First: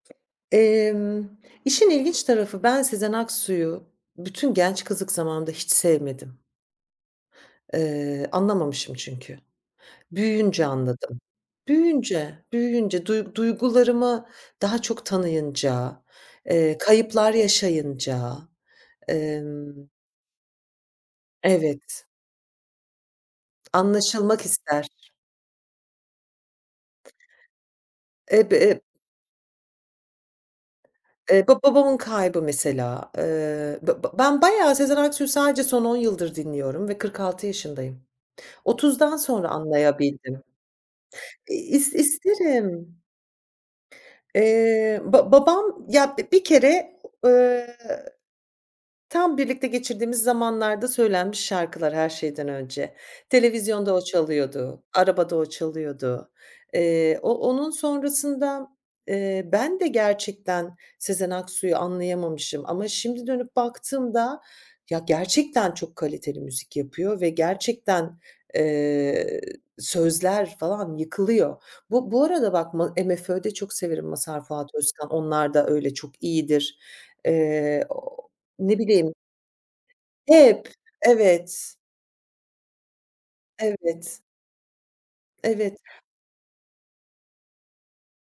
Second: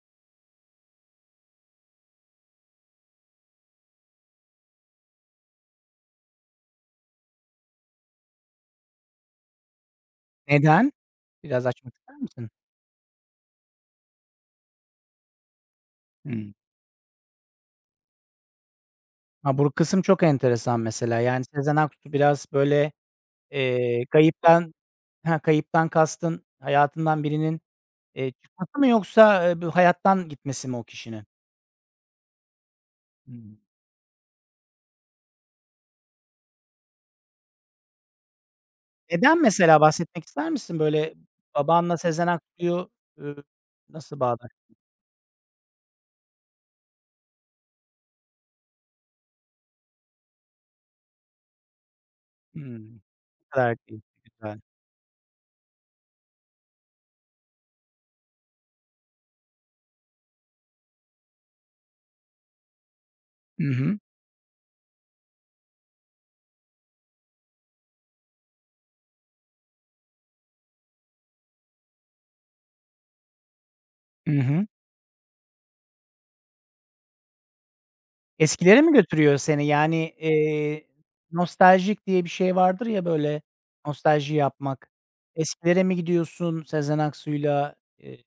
Emm, işin ilginç tarafı ben Sezen Aksu'yu bütün genç kızlık zamanında hiç sevmedim. Iıı, anlamamışım çünkü. Büyüyünce Neden? anladım. Biraz açmak ister Büyüyünce, misin? büyüyünce duyg duygularımı daha çok tanıyınca, Hımm. ııı, kayıplar yaşayınca, Ha, bur ımm. kısım çok enteresan mesela. Yani, Sezen Evet. Aksu biraz, böyle, eee, Anlaşılmak kayıptan ister. Ha, kayıptan kastın hayatından birinin, eee, çıkması [unintelligible] mı yoksa du hayattan gitmesi mi o kişinin? Eee, ba babamın kaybı mesela. Hıı. Iıı, b b ben bayağı Sezen Aksu'yu sadece son 10 yıldır dinliyorum ve 46 yaşındayım, 30'dan Neden, sonra mesela, bahsetmek anlayabildim. ister misin, böyle? İ is Babanla Sezen Aksu'yu, isterim. ııı, nasıl bağdaş Eee, ba babam, ya, bi bir kere, ııı, tam birlikte geçirdiğimiz zamanlarda söylenmiş şarkılar her şeyden Hımm. önce. Ne kadar Televizyonda o keyifli, güzel. çalıyordu, arabada o çalıyordu. Eee, o onun sonrasında, eee, ben de gerçekten Sezen Aksu'yu anlayamamışım ama şimdi dönüp Hı hı. baktığımda, ya, gerçekten çok kaliteli müzik yapıyor ve gerçekten, eee, sözler falan yıkılıyor. Bu bu arada bak ma MFÖ'de çok severim Hı Mazhar hı. Fuat Özkan. Onlar da öyle çok iyidir. Eee, o ne Eskilere mi bileyim. götürüyor seni? Yani, Hep, eee, evet. nostaljik diye bir şey vardır ya, böyle, Evet. nostalji yapmak. Evet. Eskilere mi gidiyorsun Sezen Aksu'yla? Iıı